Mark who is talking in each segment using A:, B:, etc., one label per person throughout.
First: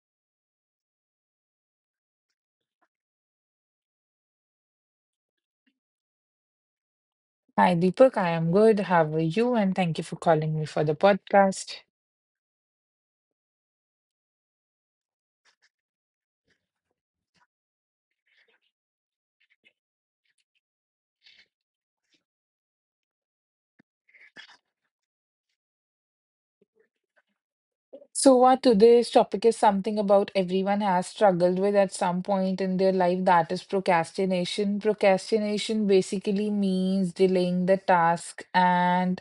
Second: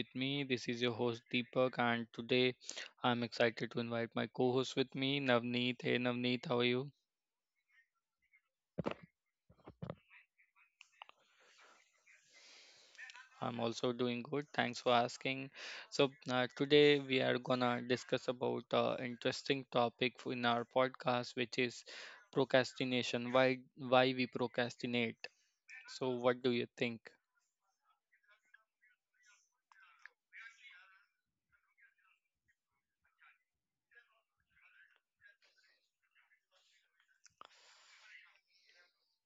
A: with me. This is your host Deepak, and today I'm excited to invite my co-host with me, Navneet. Hey Navneet, how are you?
B: Hi, Deepak. I am good. How are you? And thank you for calling me for the podcast.
A: I'm also doing good. Thanks for asking. So today we are gonna discuss about interesting topic in our podcast, which is procrastination. Why we procrastinate? So what do you think?
B: So, what today's topic is something about everyone has struggled with at some point in their life, that is procrastination. Procrastination basically means delaying the task, and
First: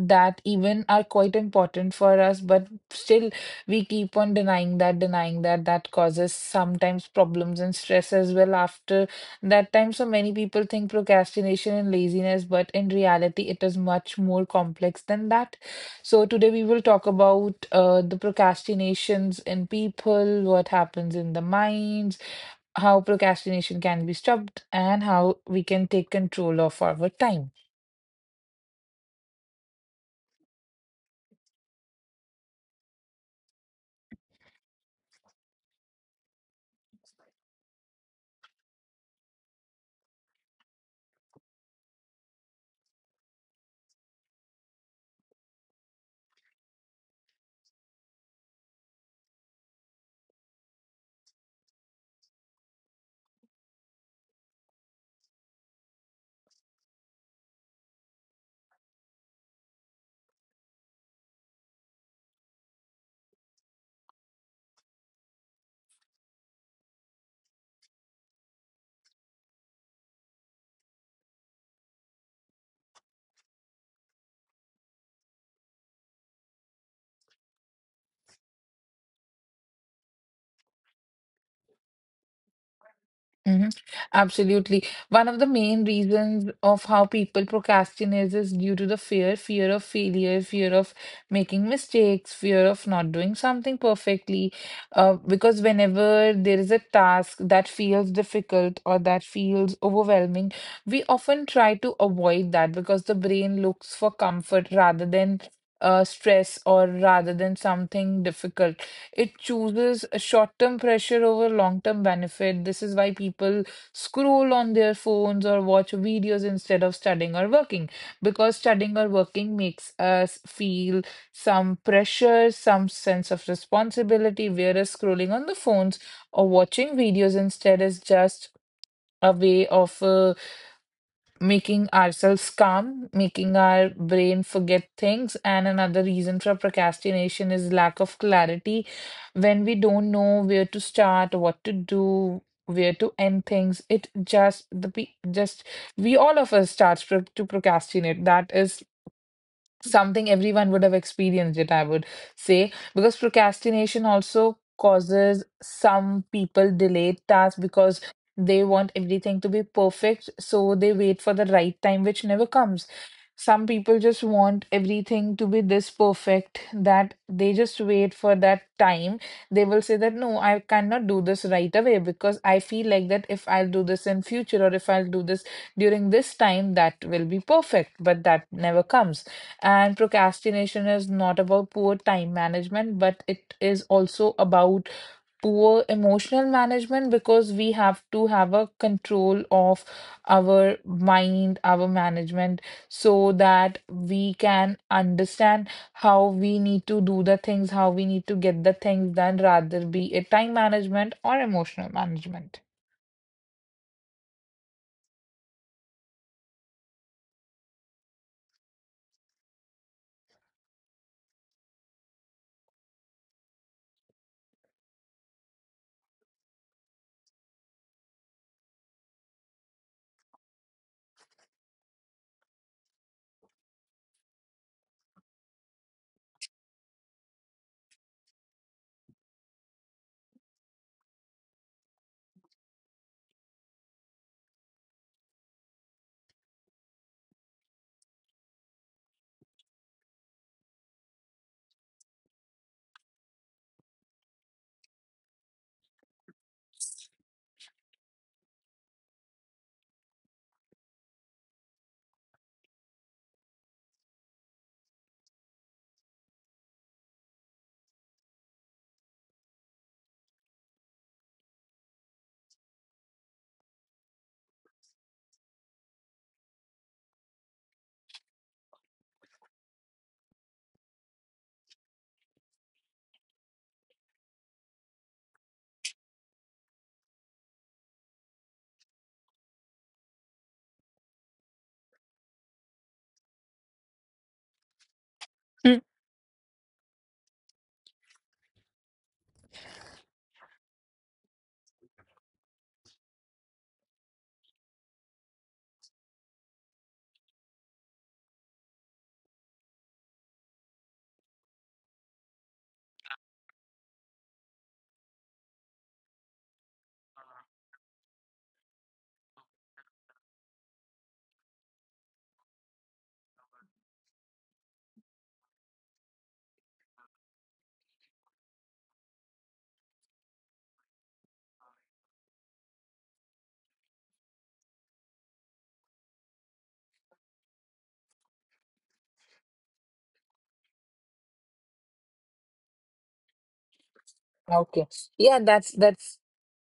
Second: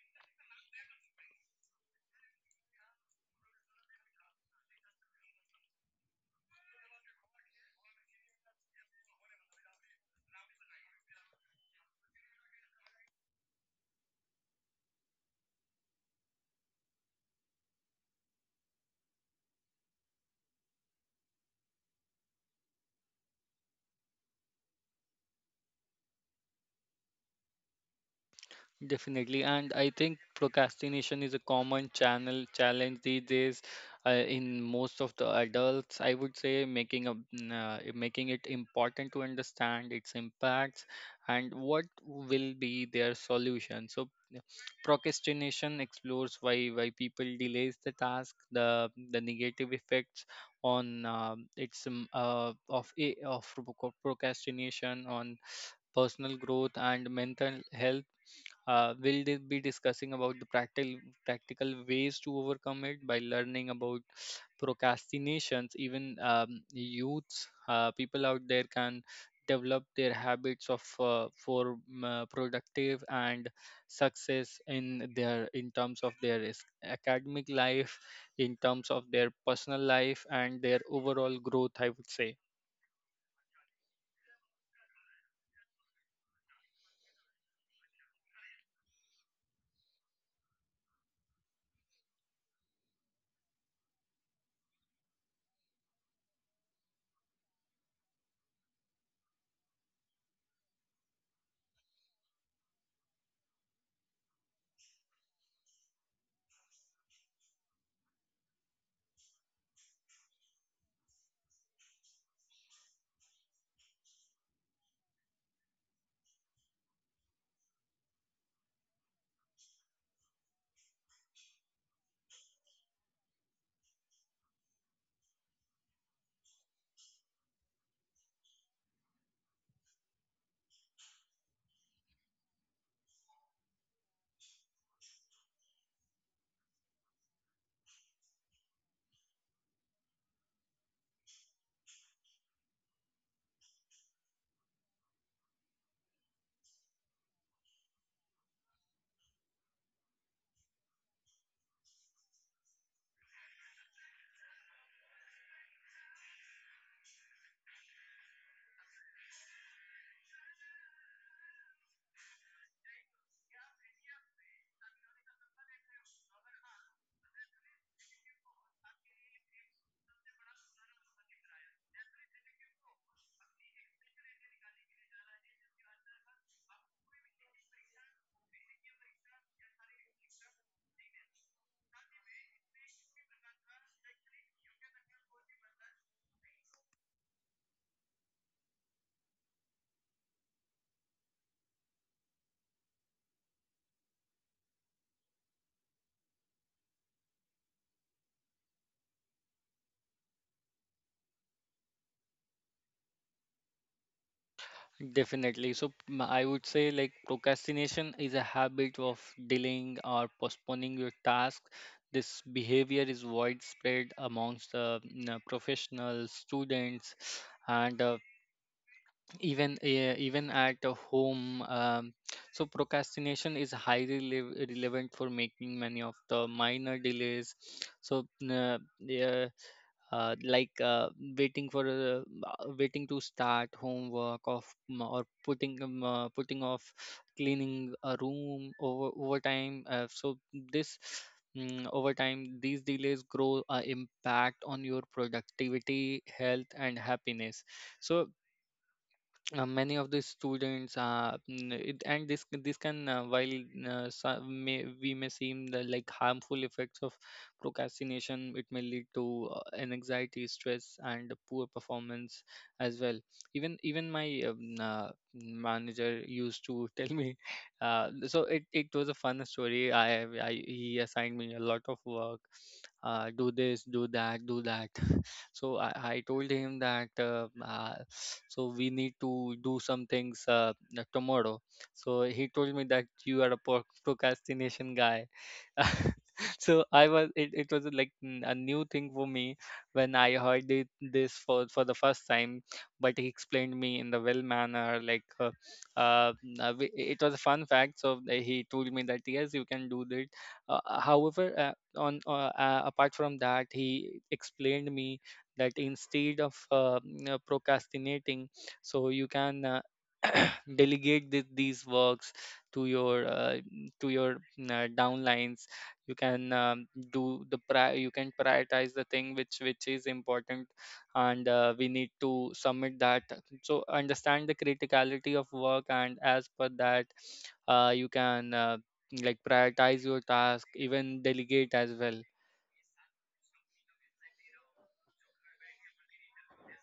B: that even are quite important for us, but still we keep on denying that. That causes sometimes problems and stress as well after that time. So many people think procrastination and laziness, but in reality, it is much more complex than that. So today we will talk about the procrastinations in people, what happens in the minds, how procrastination can be stopped, and how we can take control of our time.
A: Definitely, and I think procrastination is a common channel challenge these days, in most of the adults. I would say making a mm, I- making it important to understand its impacts and what will be their solution. So, yeah, procrastination explores why people delays the task, the negative effects on its of a- of proc- procrastination on personal growth and mental health. We'll be discussing about the practical ways to overcome it by learning about procrastinations. Even youths, people out there can develop their habits of for productive and success in terms of their academic life, in terms of their personal life, and their overall growth, I would say.
B: Hmm. Absolutely. One of the main reasons of how people procrastinate is due to the fear, fear of failure, fear of making mistakes, fear of not doing something perfectly. Because whenever there is a task that feels difficult or that feels overwhelming, we often try to avoid that because the brain looks for comfort rather than stress or rather than something difficult. It chooses a short-term pressure over long-term benefit. This is why people scroll on their phones or watch videos instead of studying or working, because studying or working makes us feel some pressure, some sense of responsibility, whereas scrolling on the phones or watching videos instead is just a way of making ourselves calm, making our brain forget things. And another reason for procrastination is lack of clarity. When we don't know where to start, what to do, where to end things, it just we all of us starts to procrastinate. That is something everyone would have experienced it, I would say, because procrastination also causes some people delayed tasks because they want everything to be perfect, so they wait for the right time, which never comes. Some people just want everything to be this perfect that they just wait for that time. They will say that no, I cannot do this right away because I feel like that if I'll do this in future or if I'll do this during this time, that will be perfect, but that never comes. And procrastination is not about poor time management, but it is also about poor emotional management, because we have to have a control of our mind, our management, so that we can understand how we need to do the things, how we need to get the things done, rather be it time management or emotional management.
A: Definitely. So I would say like procrastination is a habit of delaying or postponing your task. This behavior is widespread amongst the professionals, students, and even at home. So procrastination is highly relevant for making many of the minor delays. So yeah, like waiting to start homework or putting off cleaning a room over time. This Over time, these delays grow a impact on your productivity, health, and happiness. So many of the students, n- it, and this can, we may seem the like harmful effects of procrastination. It may lead to an anxiety, stress, and poor performance as well. Even my manager used to tell me It was a fun story. I He assigned me a lot of work — do this, do that, do that. So I told him that, so we need to do some things tomorrow. So he told me that you are a procrastination guy.
B: Mm.
A: So it was like a new thing for me when I heard this for the first time. But he explained me in the well manner like. It was a fun fact. So he told me that yes, you can do that. However, on apart from that, he explained me that instead of procrastinating, so you can delegate these works to your to your downlines. You can um, do the pri- you can prioritize the thing which is important, and we need to submit that. So understand the criticality of work, and as per that, you can, like, prioritize your task, even delegate as well.
B: Okay. Yeah, that's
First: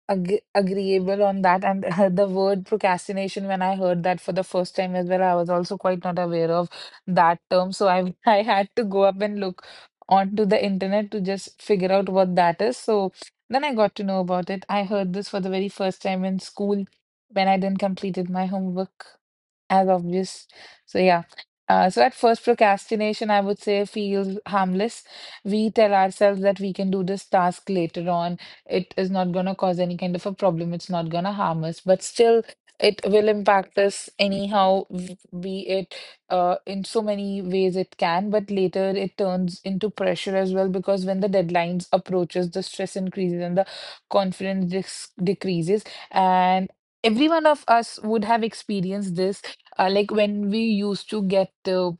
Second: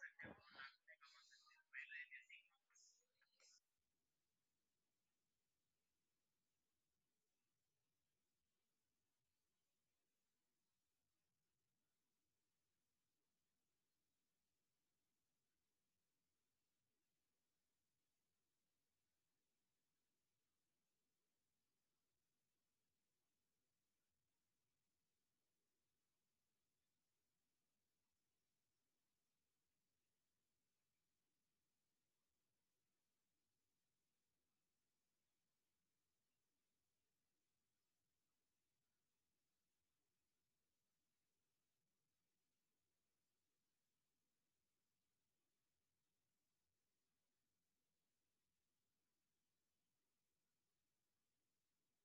B: agreeable on that. And the word procrastination, when I heard that for the first time as well, I was also quite not aware of that term. So I I had to go up and look onto the internet to just figure out what that is. So then I got to know about it. I heard this for the very first time in school when I didn't completed my homework, as obvious. So yeah. So at first, procrastination, I would say, feels harmless. We tell ourselves that we can do this task later on. It is not going to cause any kind of a problem. It's not going to harm us, but still, it will impact us anyhow, be it in so many ways it can. But later, it turns into pressure as well, because when the deadlines approaches, the stress increases and the confidence decreases. And every one of us would have experienced this like when we used to get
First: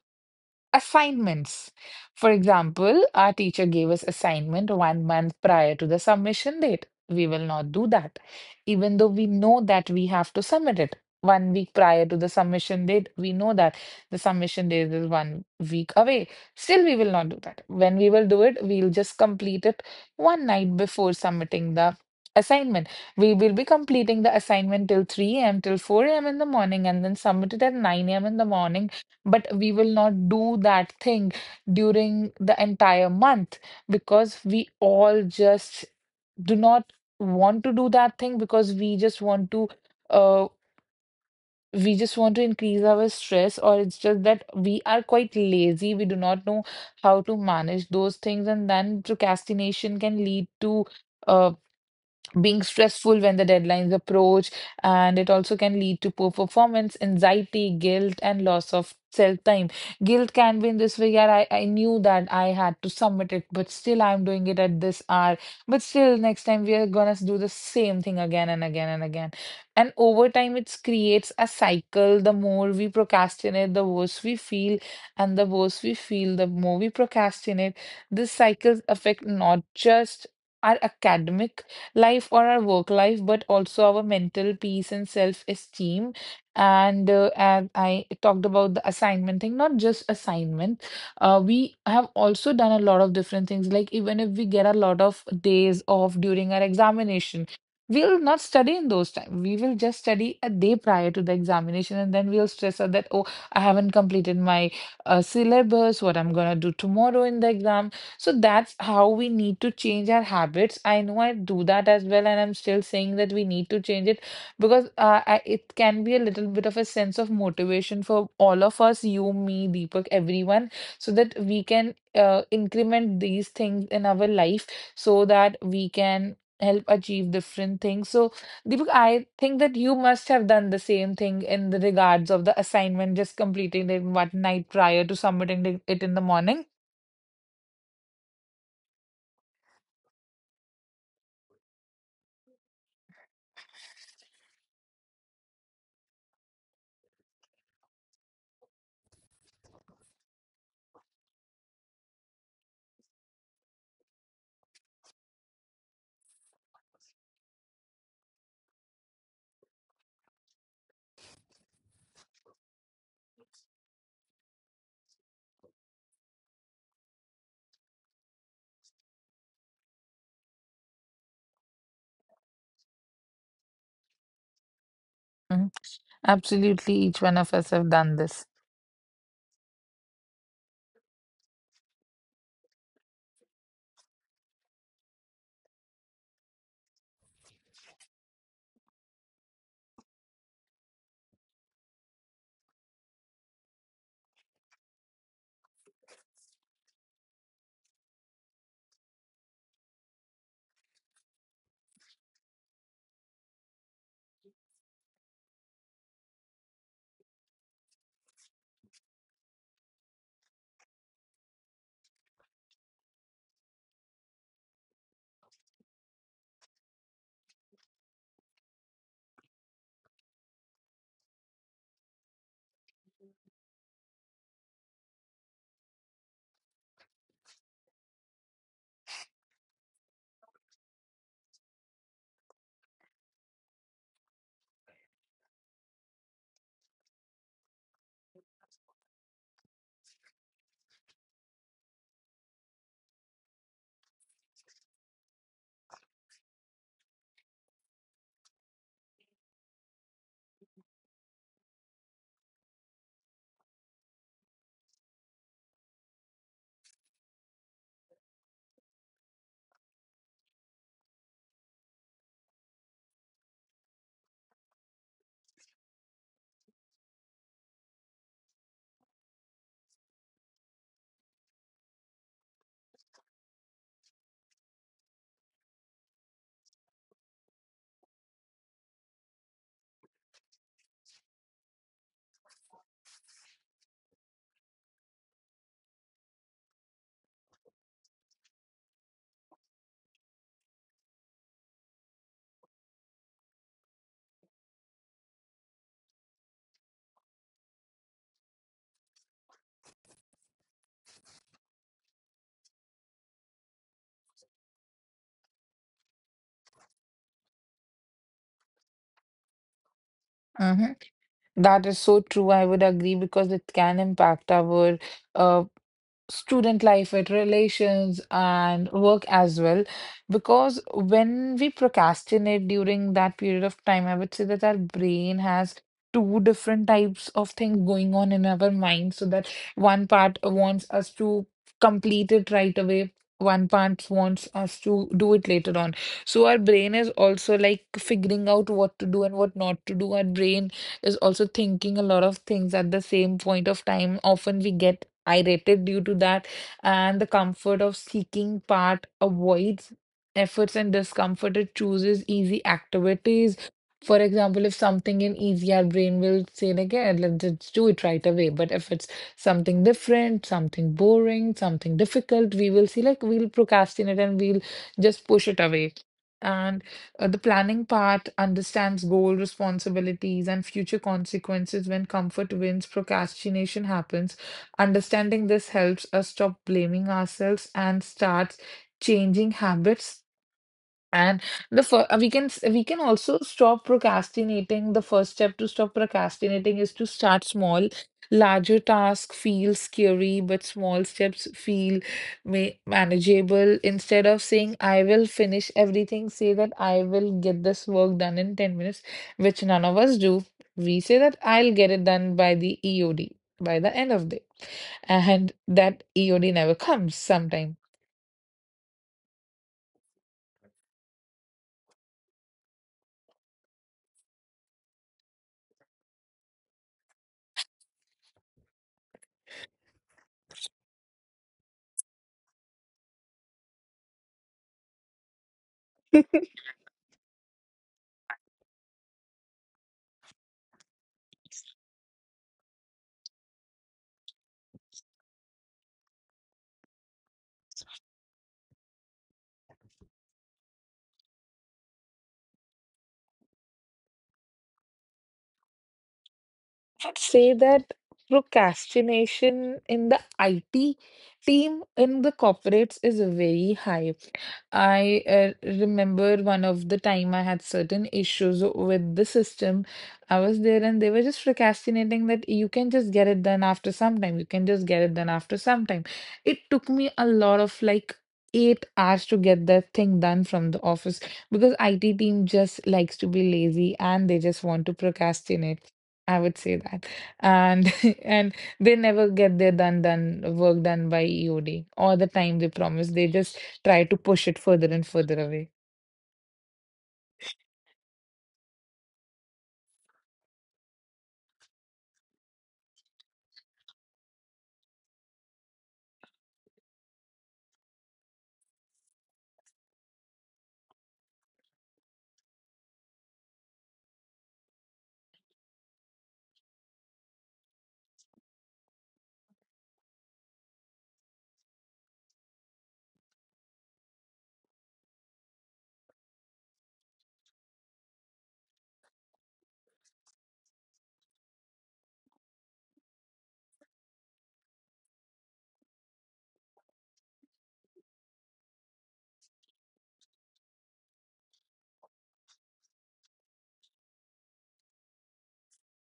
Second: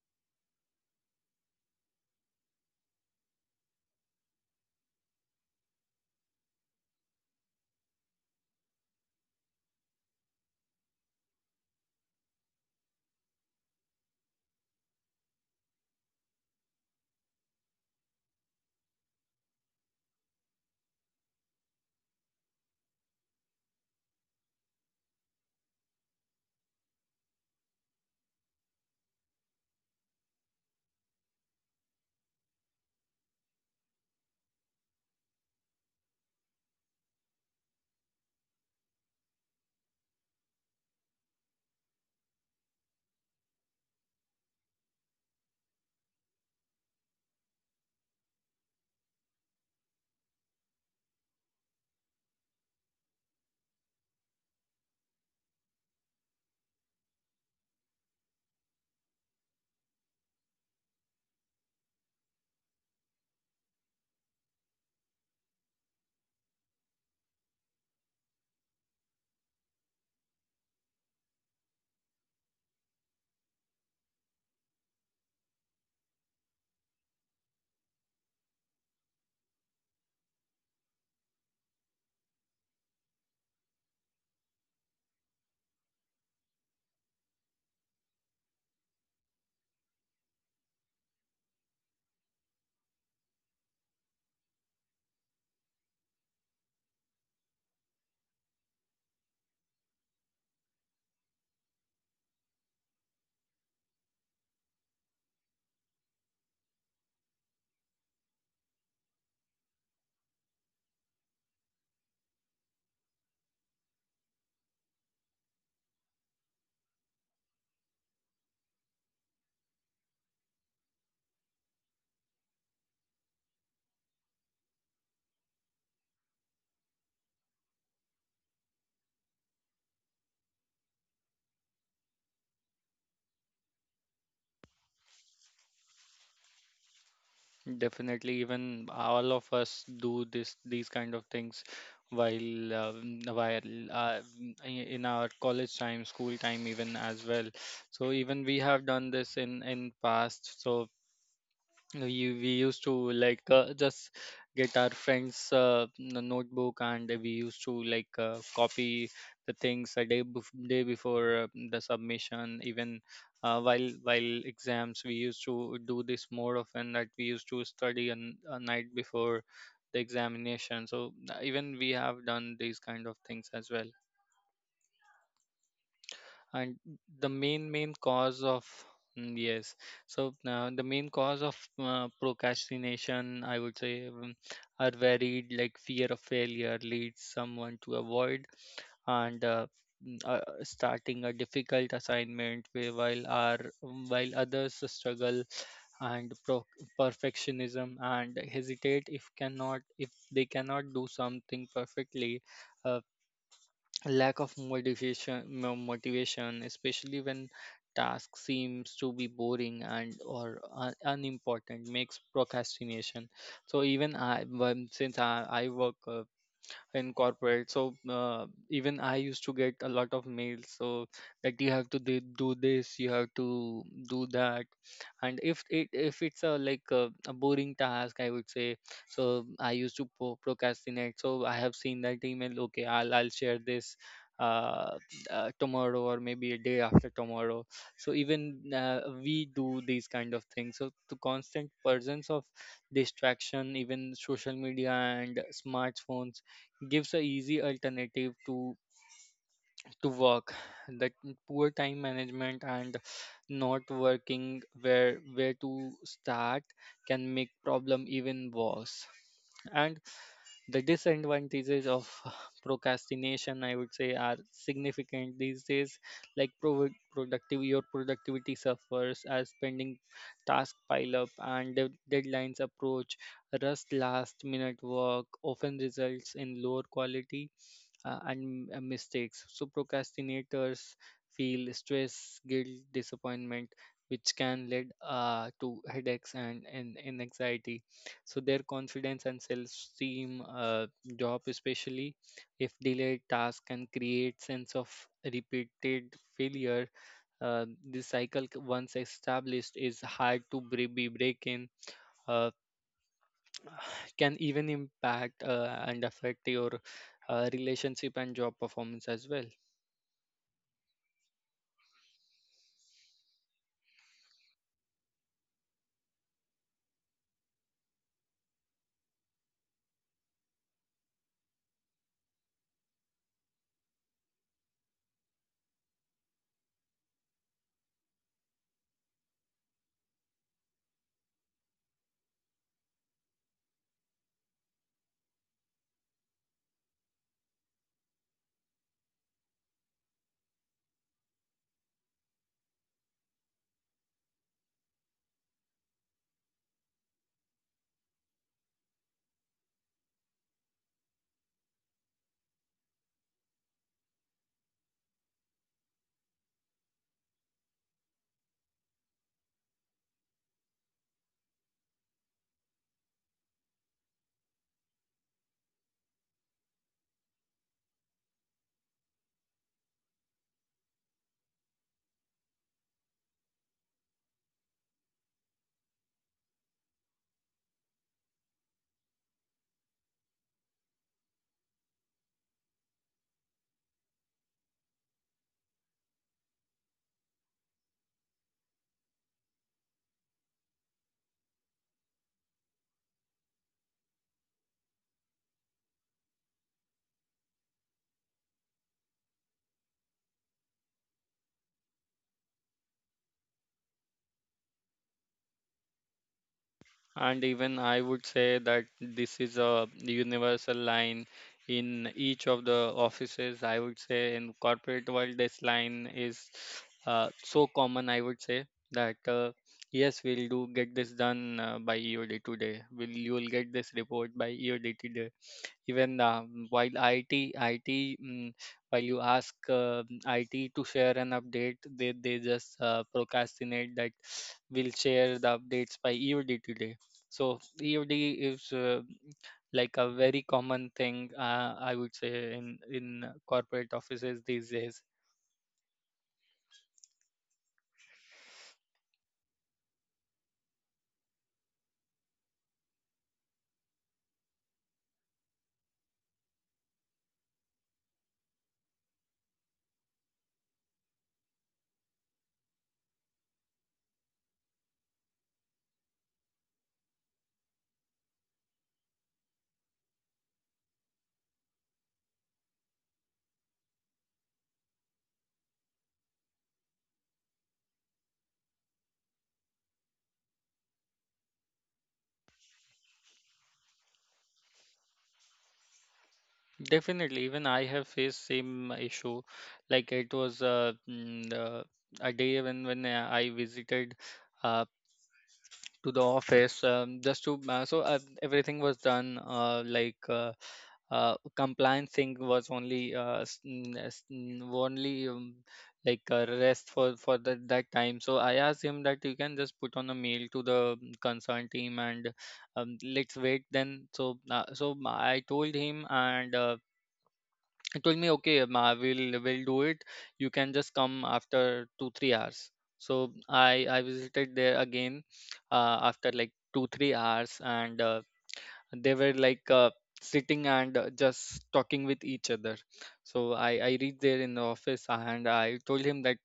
B: assignments. For example, our teacher gave us assignment 1 month prior to the submission date. We will not do that, even though we know that we have to submit it. 1 week prior to the submission date, we know that the submission date is 1 week away. Still, we will not do that. When we will do it, we'll just complete it one night before submitting the assignment. We will be completing the assignment till 3 a.m., till 4 a.m. in the morning, and then submit it at 9 a.m. in the morning, but we will not do that thing during the entire month, because we all just do not want to do that thing because we just want to uh we just want to increase our stress, or it's just that we are quite lazy, we do not know how to manage those things. And then procrastination can lead to uh being stressful when the deadlines approach, and it also can lead to poor performance, anxiety, guilt, and loss of self time. Guilt can be in this way, yeah, I knew that I had to submit it, but still I'm doing it at this hour. But still, next time we are gonna do the same thing again and again and again. And over time, it creates a cycle. The more we procrastinate, the worse we feel, and the worse we feel, the more we procrastinate. These cycles affect not just our academic life or our work life, but also our mental peace and self-esteem. And as I talked about the assignment thing, not just assignment, we have also done a lot of different things. Like even if we get a lot of days off during our examination, we'll not study in those time. We will just study a day prior to the examination, and then we'll stress out that, oh, I haven't completed my syllabus, what I'm gonna do tomorrow in the exam. So that's how we need to change our habits. I know I do that as well, and I'm still saying that we need to change it, because it can be a little bit of a sense of motivation for all of us, you, me, Deepak, everyone, so that we can increment these things in our life so that we can help achieve different things. So, Deepak, I think that you must have done the same thing in the regards of the assignment, just completing it one night prior to submitting it in the morning.
A: Definitely, even all of us do this, these kind of things, while in our college time, school time, even as well. So even we have done this in past. So we used to like just get our friends notebook, and we used to like copy the things a day day before the submission. Even while exams we used to do this more often, that we used to study a night before the examination. So even we have done these kind of things as well. And
B: Absolutely, each
A: the
B: one of
A: main
B: us
A: main
B: have done
A: cause
B: this.
A: of mm, yes so the main cause of procrastination, I would say, are varied. Like fear of failure leads someone to avoid, and starting a difficult assignment, whi- while our while others struggle, and perfectionism, and hesitate if they cannot do something perfectly. uh, Lack of motivation, especially when task seems to be boring and or unimportant, makes procrastination. So since I work in corporate, even I used to get a lot of mails, so that you have to do this, you have to do that. And if it's a like a boring task, I would say. So I used to procrastinate. So I have seen that email, okay, I'll share this uh, tomorrow or maybe a day after tomorrow. So even, we do these kind of things. So the constant presence of distraction, even social media and smartphones, gives a easy alternative to work. That poor time management and not working where to start can make problem even worse. And the disadvantages of procrastination, I would say, are significant these days. Like pro- productive your productivity suffers as pending task pile up and deadlines approach. Rust last minute work often results in lower quality, and mistakes. So procrastinators feel stress, guilt, disappointment, which can lead to headaches and anxiety. So their confidence and self-esteem drop, especially if delayed task can create sense of repeated failure. This cycle, once established, is hard to bre- be breaking, can even impact, and affect your relationship and job performance as well.
B: Mhm. That is so true. I would agree because it can impact our uh, student life, with relations and work as well. Because when we procrastinate during that period of time, I would say that our brain has two different types of things going on in our mind. So that one part wants us to complete it right away. One part wants us to do it later on. So our brain is also like figuring out what to do and what not to do. Our brain is also thinking a lot of things at the same point of time. Often we get irritated due to that, and the comfort of seeking part avoids efforts and discomfort. It chooses easy activities. For example, if something in easy, our brain will say like, yeah, let's just do it right away. But if it's something different, something boring, something difficult, we will see like we'll procrastinate and we'll just push it away. And the planning part understands goal responsibilities and future consequences. When comfort wins, procrastination happens. Understanding this helps us stop blaming ourselves and starts changing habits. And we can we can also stop procrastinating. The first step to stop procrastinating is to start small. Larger tasks feel scary, but small steps feel manageable. Instead of saying, I will finish everything, say that I will get this work done in 10 minutes, which none of us do. We say that I'll get it done by the EOD, by the end of the day. And that EOD never comes
A: And even
B: sometimes.
A: I would say that this is a universal line in each of the offices. I would say in corporate world, this line is so common. I would say that yes, we'll do get this done by EOD today. Will you'll get this report by EOD. Even while IT, IT, mm, while you ask IT to share an update, they just procrastinate that we'll share the updates by EOD today. So EOD is like a very common thing, I would say, in corporate offices these days.
B: I would say that procrastination in the IT team in the corporates is very high. I remember one of the time I had certain issues with the system. I was there and they were just procrastinating that you can just get it done after some time. You can just get it done after some time. It took me a lot of like 8 hours to get that thing done from the office, because IT team just likes to be lazy and they just want to procrastinate. I would say that. And and they never get their done work done by EOD or the time they promise. They just try to push it further and further away.
A: Definitely, even I have faced same issue. Like it was a day when I visited uh, to the office, just to everything was done, like, compliance thing was only only, like, a rest for that time. So I asked him that you can just put on a mail to the concerned team, and let's wait then. So I told him, and he told me, okay ma, we'll will do it. You can just come after 2 3 hours. So I visited there again, after like 2 3 hours, and they were like sitting and just talking with each other. So I reached there in the office and I told him that,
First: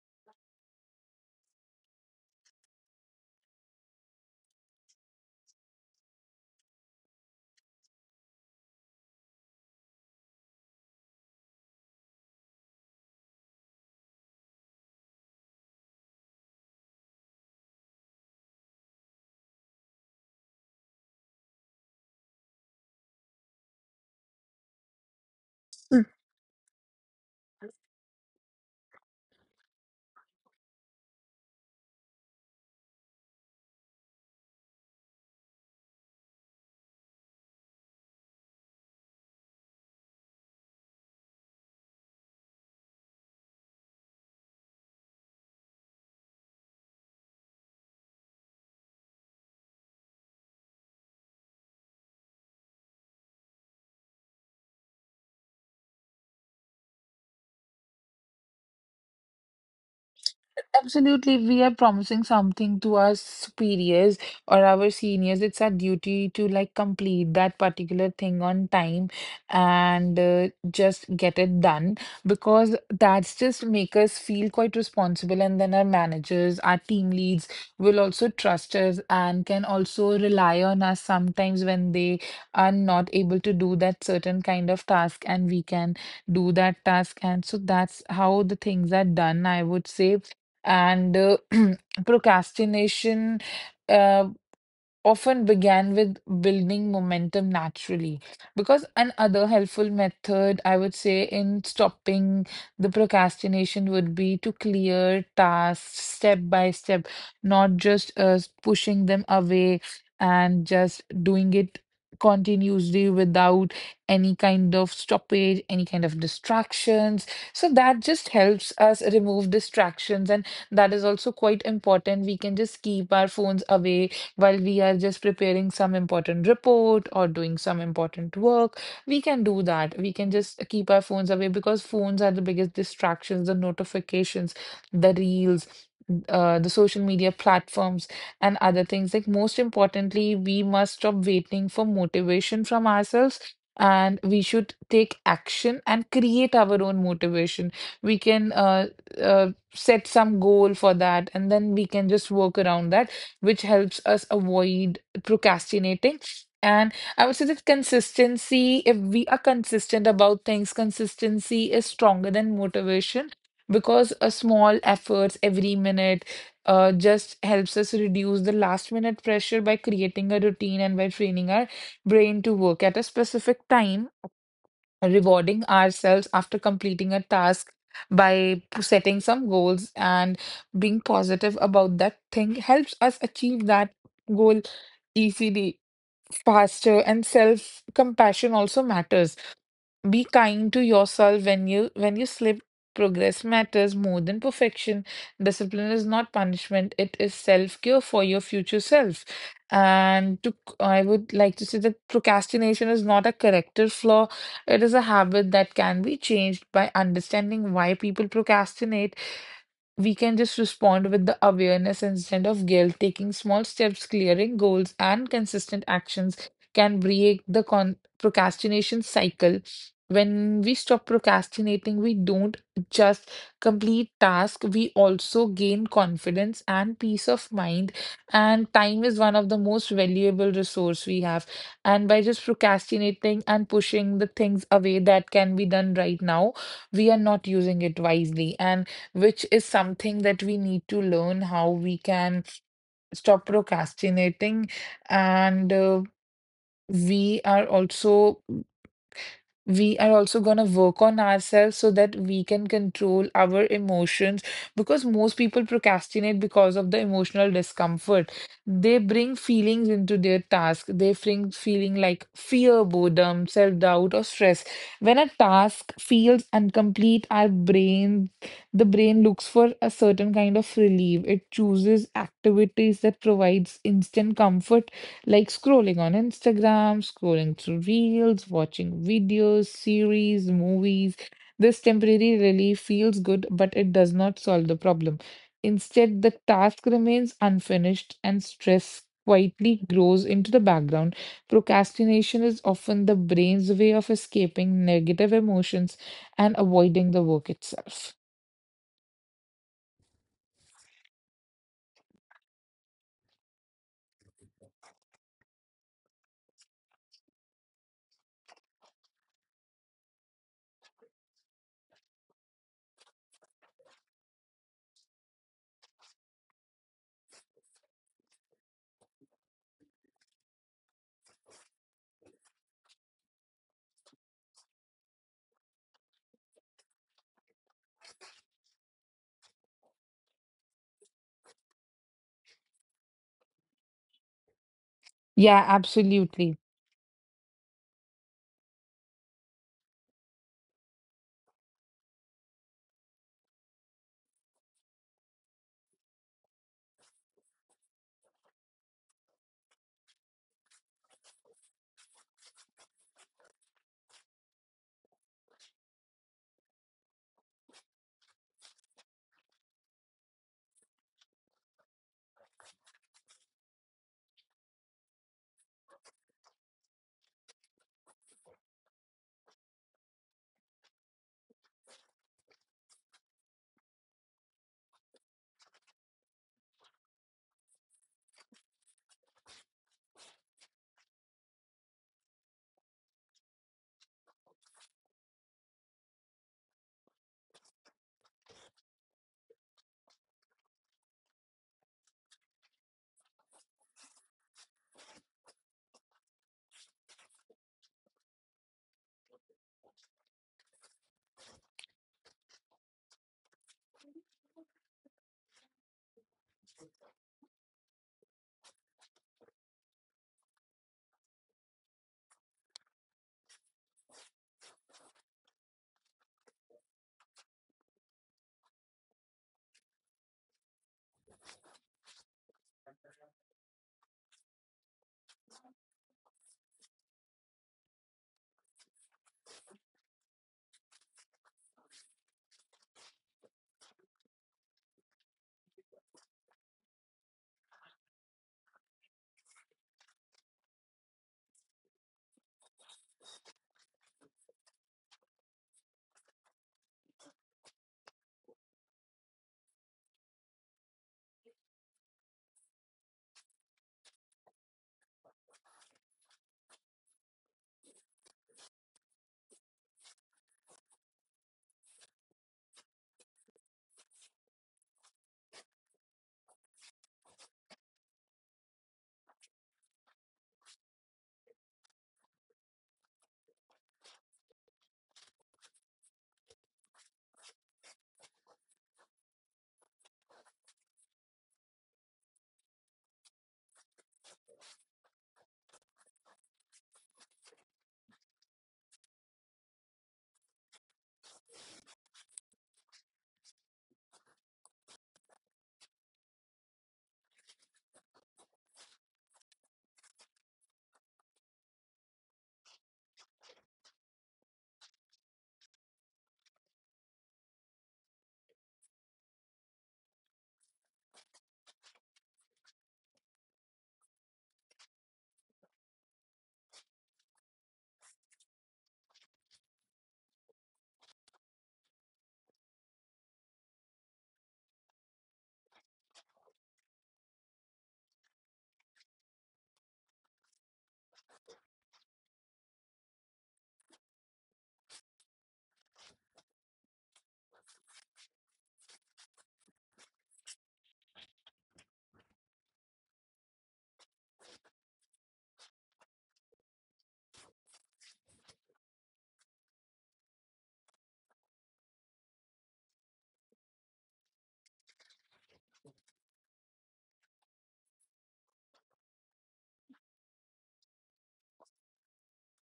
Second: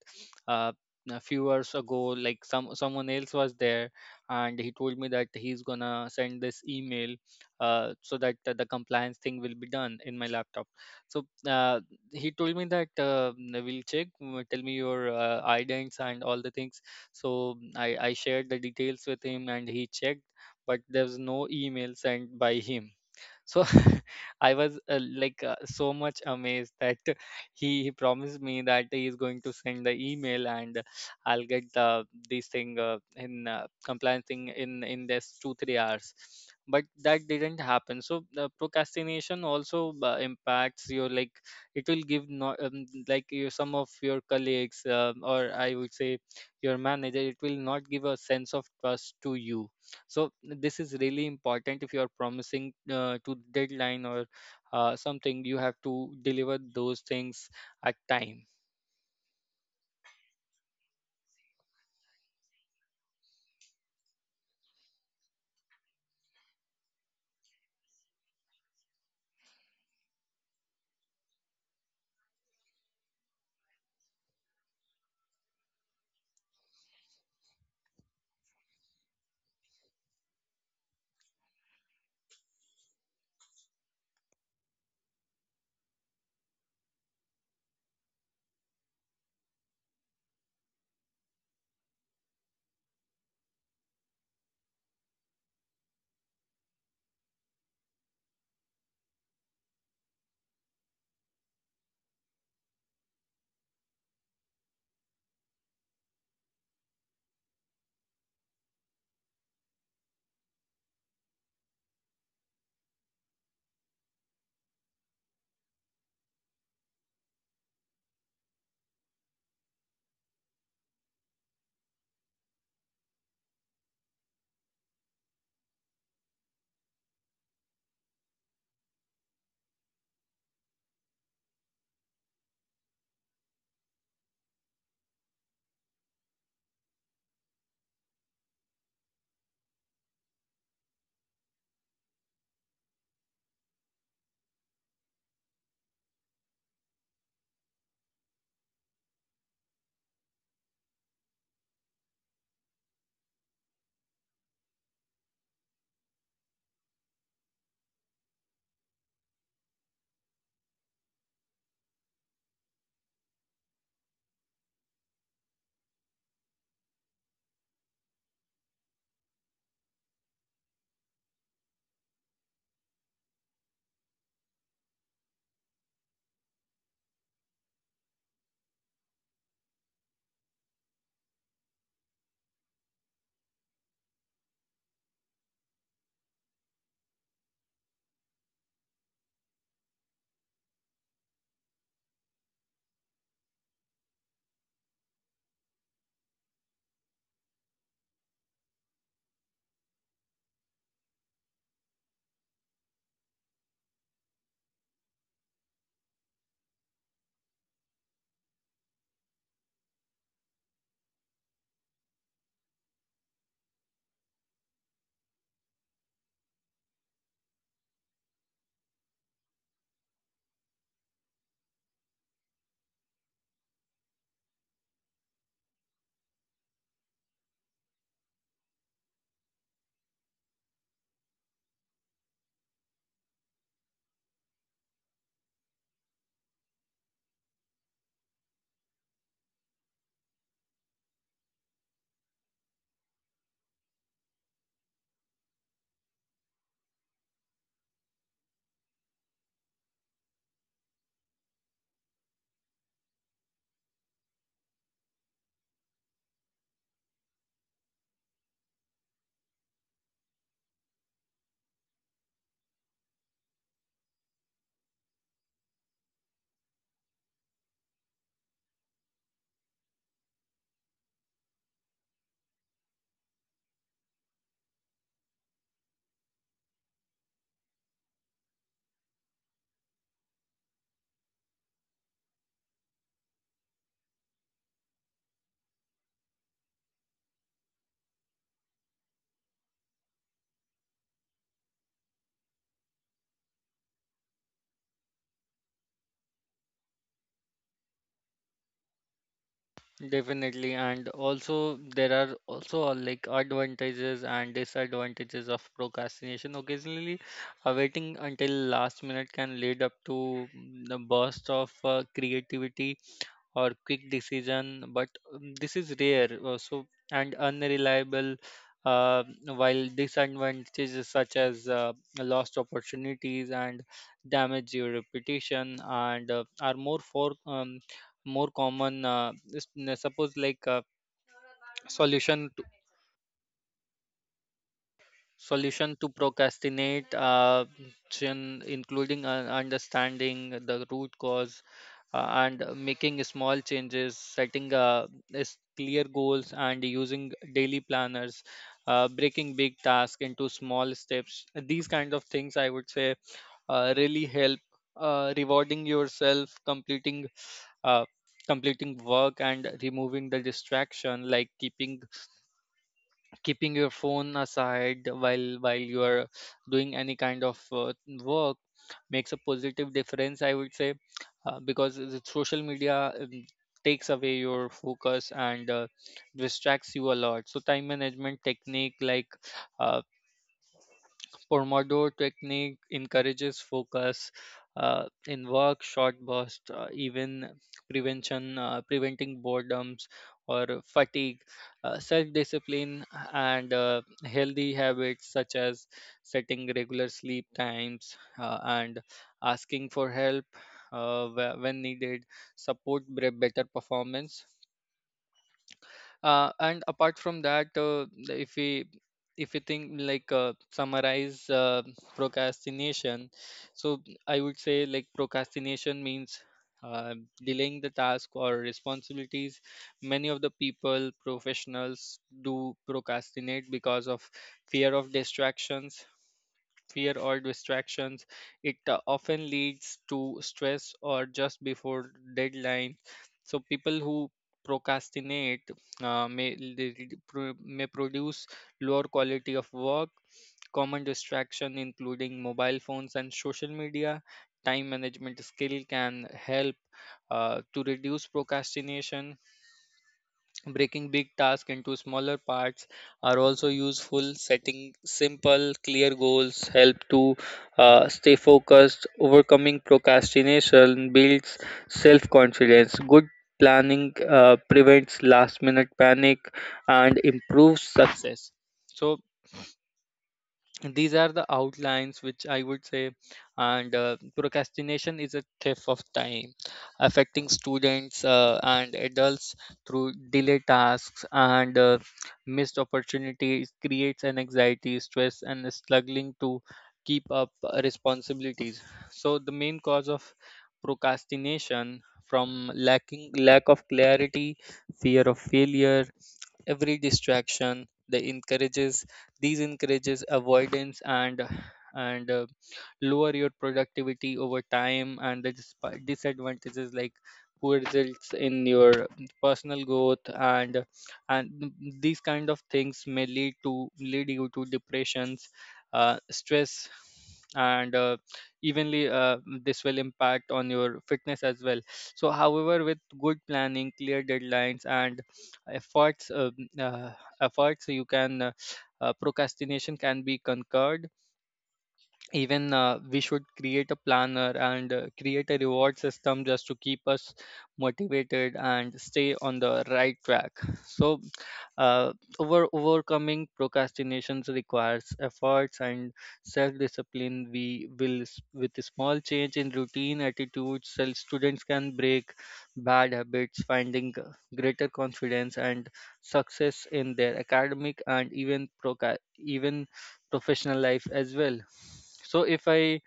A: uh, a few hours ago, like, someone else was there, and he told me that he's gonna send this email, so that the compliance thing will be done in my laptop. So he told me that we'll check, tell me your idents and all the things. So I shared the details with him, and he checked, but there's no email sent by him. So I was, like, so much amazed that he promised me that he is going to send the email and I'll get the this thing, in compliance thing, in this 2 3 hours, but that didn't happen. So the procrastination also impacts your, like, it will give no, like, you, some of your colleagues, or I would say your manager, it will not give a sense of trust to you. So this is really important. If you are promising to deadline or something, you have to deliver those things at time.
B: Absolutely, we are promising something to our superiors or our seniors. It's our duty to like complete that particular thing on time and just get it done, because that's just make us feel quite responsible. And then our managers, our team leads will also trust us and can also rely on us sometimes when they are not able to do that certain kind of task and we can do that task. And so that's how the things are done, I would say and procrastination uh, often began with building momentum naturally. Because another helpful method, I would say, in stopping the procrastination would be to clear tasks step by step, not just pushing them away and just doing it continuously without any kind of stoppage, any kind of distractions. So that just helps us remove distractions, and that is also quite important. We can just keep our phones away while we are just preparing some important report or doing some important work, we can do that. We can just keep our phones away because phones are the biggest distractions, the notifications, the reels, the social media platforms, and other things. Like, most importantly, we must stop waiting for motivation from ourselves. And we should take action and create our own motivation. We can set some goal for that, and then we can just work around that which helps us avoid procrastinating. And I would say that consistency, if we are consistent about things, consistency is stronger than motivation because a small efforts every minute just helps us reduce the last minute pressure by creating a routine and by training our brain to work at a specific time, rewarding ourselves after completing a task by setting some goals and being positive about that thing helps us achieve that goal easily, faster, and self compassion also matters. Be kind to yourself when you slip. Progress matters more than perfection. Discipline is not punishment, it is self-care for your future self. And to, I would like to say that procrastination is not a character flaw. It is a habit that can be changed by understanding why people procrastinate. We can just respond with the awareness instead of guilt. Taking small steps, clearing goals, and consistent actions can break the procrastination cycle. When we stop procrastinating, we don't just complete tasks, we also gain confidence and peace of mind. And time is one of the most valuable resource we have. And by just procrastinating and pushing the things away that can be done right now, we are not using it wisely. And which is something that we need to learn how we can stop procrastinating. And we are also we are also going to work on ourselves so that we can control our emotions because most people procrastinate because of the emotional discomfort. They bring feelings into their task. They bring feeling like fear, boredom, self-doubt, or stress. When a task feels incomplete, the brain looks for a certain kind of relief. It chooses activities that provides instant comfort like scrolling on Instagram, scrolling through reels, watching videos, series, movies. This temporary relief feels good, but it does not solve the problem. Instead, the task remains unfinished and stress quietly grows into the background. Procrastination is often the brain's way of escaping negative emotions and avoiding the work itself.
A: Definitely, and also there are also, like, advantages and disadvantages of procrastination. Occasionally, waiting until last minute can lead up to a burst of creativity or quick decision, but this is rare. So and unreliable. Uh, while disadvantages such as lost opportunities and damage your reputation, and are more for more common. Suppose like, solution to,
B: Yeah,
A: solution to
B: absolutely.
A: procrastinate, including understanding the root cause, and making small changes, setting is clear goals, and using daily planners, breaking big tasks into small steps. These kind of things, I would say, really help rewarding yourself completing uh, completing work and removing the distraction like keeping your phone aside while you are doing any kind of work makes a positive difference, I would say, because the social media takes away your focus and distracts you a lot. So time management technique like uh, Pomodoro technique encourages focus in work, short bursts, even prevention, preventing boredoms or fatigue. Self-discipline and healthy habits such as setting regular sleep times and asking for help when needed support better performance and apart from that, if we think like, summarize procrastination, so I would say, like, procrastination means uh, delaying the task or responsibilities. Many of the people professionals do procrastinate because of fear of distractions, fear or distractions. It often leads to stress or just before deadline. So people who procrastinate may produce lower quality of work. Common distraction including mobile phones and social media. Time management skill can help to reduce procrastination. Breaking big tasks into smaller parts are also useful. Setting simple, clear goals help to stay focused. Overcoming procrastination builds self confidence. Good planning prevents last minute panic and improves success. So, these are the outlines which I would say. And procrastination is a thief of time, affecting students and adults through delay tasks and missed opportunities, creates an anxiety stress and struggling to keep up responsibilities. So the main cause of procrastination from lacking lack of clarity, fear of failure, every distraction they encourages, these encourages avoidance and and uh, lower your productivity over time. And the disadvantages like poor results in your personal growth and and these kind of things may lead you to depressions, stress, and evenly this will impact on your fitness as well. So however, with good planning, clear deadlines and efforts um, uh, efforts, you can procrastination can be conquered. Even we should create a planner and create a reward system just to keep us motivated and stay on the right track. So uh, overcoming procrastinations requires efforts and self discipline. We with a small change in routine attitudes, self students can break bad habits, finding greater confidence and success in their academic and even even professional life as well. So if I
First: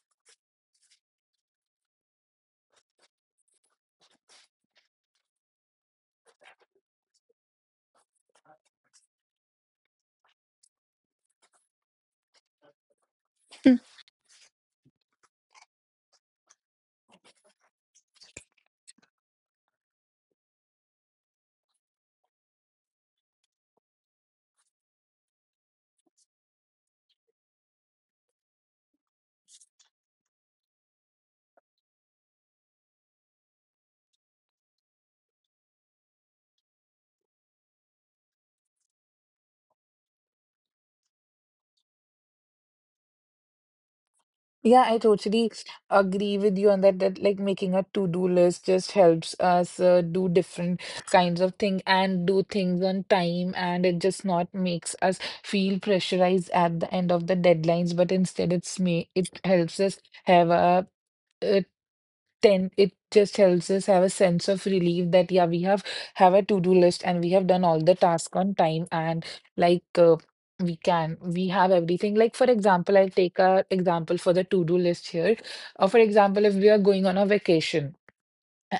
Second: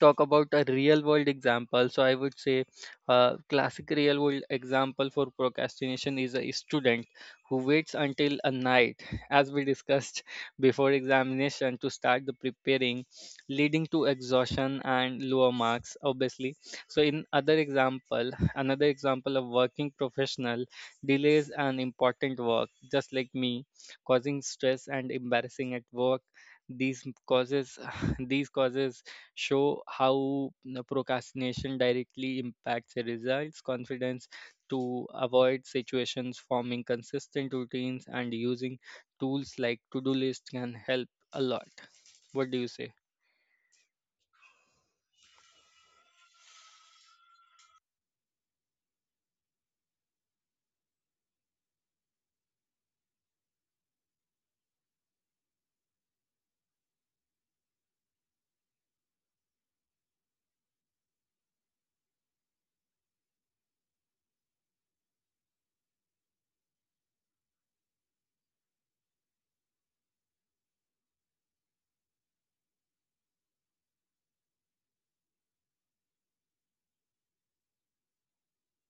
A: talk about a real world example, so I would say a classic real world example for procrastination is a student who waits until a night, as we discussed before examination, to start the preparing, leading to exhaustion and lower marks, obviously. So, in other example, another example of working professional delays an important work, just like me, causing stress and embarrassing at work. These causes, these causes show how, you know, procrastination directly impacts the results, confidence to avoid situations, forming consistent routines, and using tools like to-do list can help a lot. What do you say?
B: Yeah, I totally agree with you on that, that like making a to-do list just helps us do different kinds of thing and do things on time and it just not makes us feel pressurized at the end of the deadlines, but instead it helps us have a uh, then it just helps us have a sense of relief that yeah we have a to-do list and we have done all the task on time and like uh, we have everything. Like, for example, I'll take a example for the to-do list here, or for example, if we are going on a vacation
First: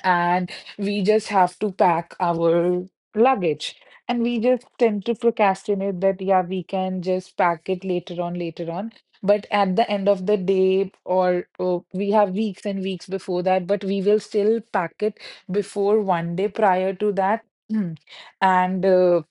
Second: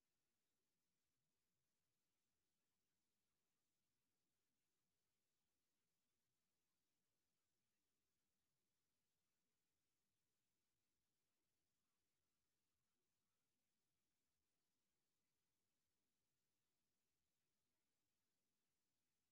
B: and we just have to pack our luggage and we just tend to procrastinate that yeah we can just pack it later on, but at the end of the day, or we have weeks and weeks before that, but we will still pack it before one day prior to that. and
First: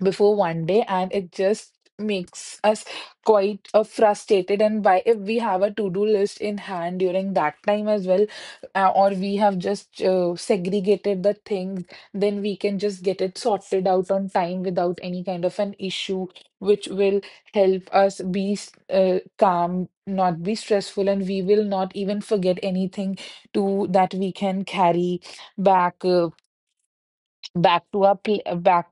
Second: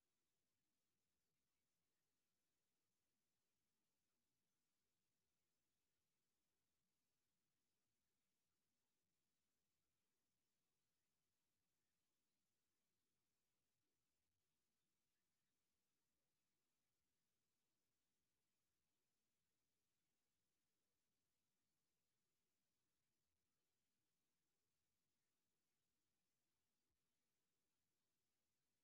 B: before one day, and it just makes us quite frustrated. And why, if we have a to-do list in hand during that time as well, or we have just segregated the things, then we can just get it sorted out on time without any kind of an issue, which will help us be calm, not be stressful, and we will not even forget anything to that we can carry back back to our pl- back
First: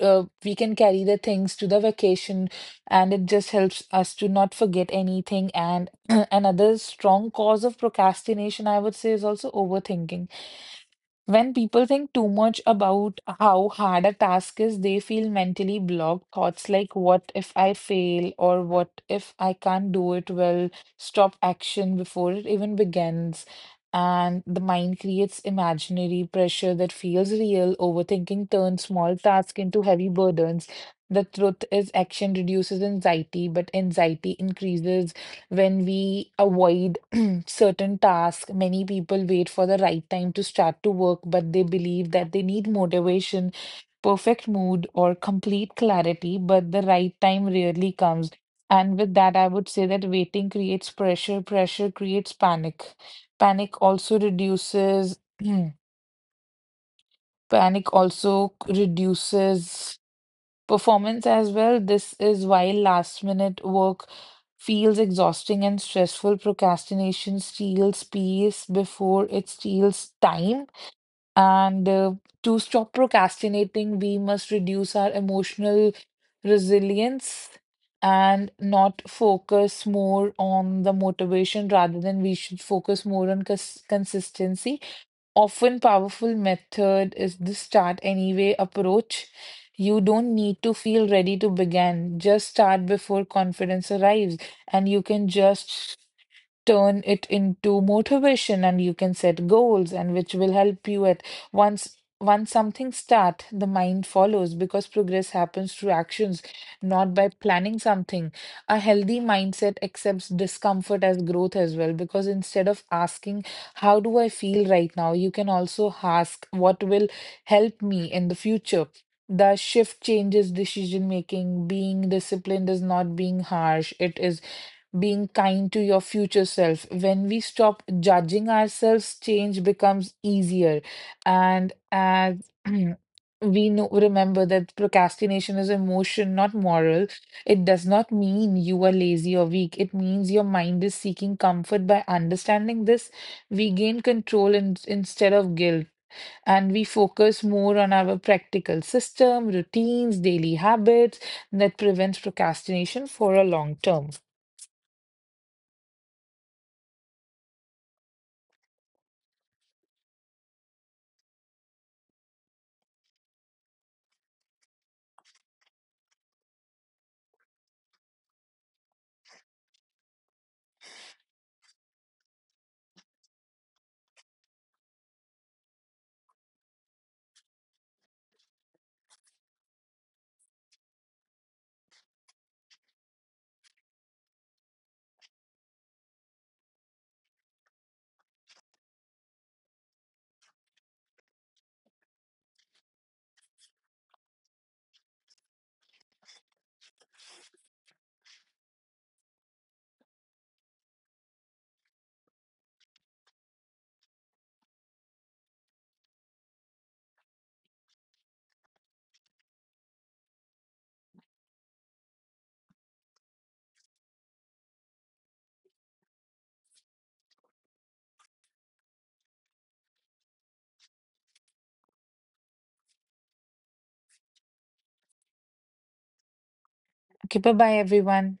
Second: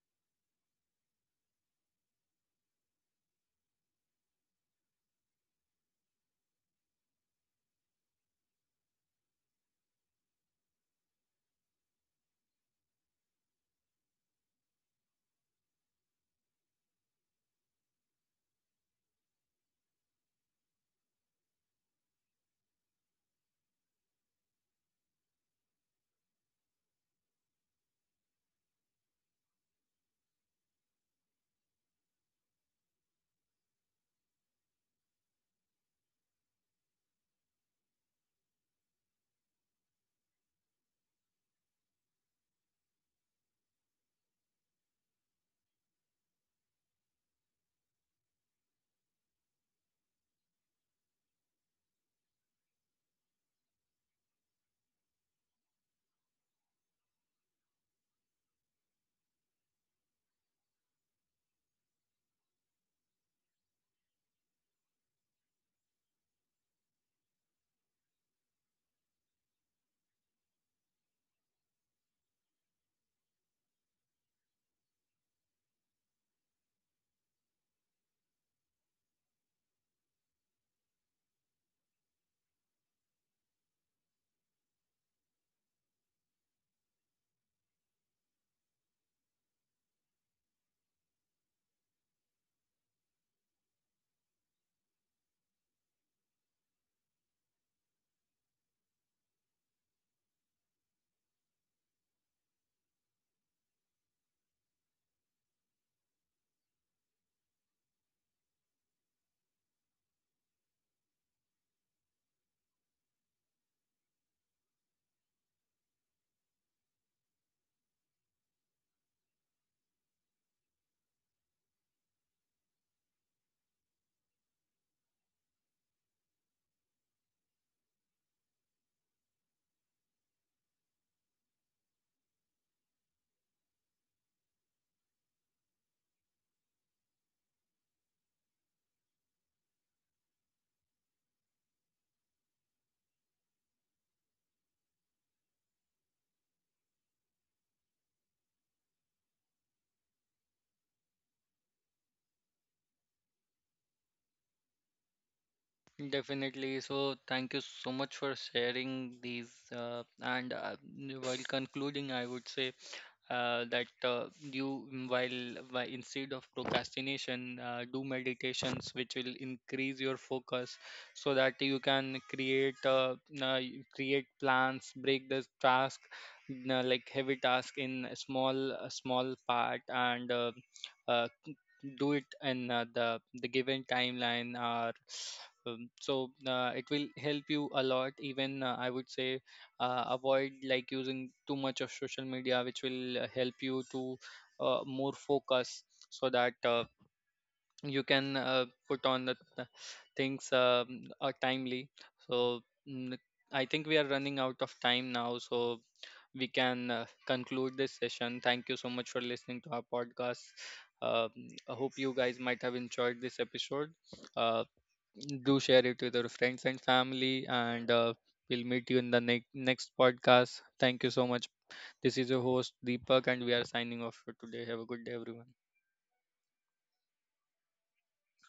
B: we can carry the things to the vacation, and it just helps us to not forget anything. And another strong cause of procrastination, I would say, is also overthinking. When people think too much about how hard a task is, they feel mentally blocked. Thoughts like, what if I fail, or what if I can't do it well, stop action before it even begins. And the mind creates imaginary pressure that feels real. Overthinking turns small tasks into heavy burdens. The truth is, action reduces anxiety, but anxiety increases when we avoid certain task. Many people wait for the right time to start to work, but they believe that they need motivation, perfect mood, or complete clarity, but the right time rarely comes. And with that, I would say that waiting creates pressure, pressure creates panic. Panic also reduces, panic also reduces performance as well. This is why last minute work feels exhausting and stressful. Procrastination steals peace before it steals time. And To stop procrastinating, we must reduce our emotional resilience and not focus more on the motivation, rather than we should focus more on consistency. Often powerful method is the start anyway approach. You don't need to feel ready to begin. Just start before confidence arrives, and you can just turn it into motivation and you can set goals and which will help you at once. Once something start, the mind follows because progress happens through actions, not by planning something. A healthy mindset accepts discomfort as growth as well, because instead of asking how do I feel right now, you can also ask what will help me in the future. The shift changes decision making. Being disciplined is not being harsh, it is being kind to your future self. When we stop judging ourselves, change becomes easier. And as we know, remember that procrastination is emotion, not moral. It does not mean you are lazy or weak. It means your mind is seeking comfort. By understanding this, we gain control in, instead of guilt. And we focus more on our practical system, routines, daily habits that prevents procrastination for a long term.
A: Definitely. So, thank you so much for sharing these. And While concluding, I would say that you while instead of procrastination, do meditations which will increase your focus so that you can create you create plans, break the task like heavy task in a small part and uh, do it in the given timeline or so it will help you a lot. Even I would say avoid like using too much of social media which will help you to more focus, so that you can put on the things timely. so mm, I think we are running out of time now, so we can conclude this session. Thank you so much for listening to our podcast. Um I hope you guys might have enjoyed this episode. uh, do share it with your friends and family, and we'll meet you in the next podcast. Thank you so much. This is your host Deepak, and we are signing off for today. Have a good day, everyone.
B: Okay, bye bye, everyone.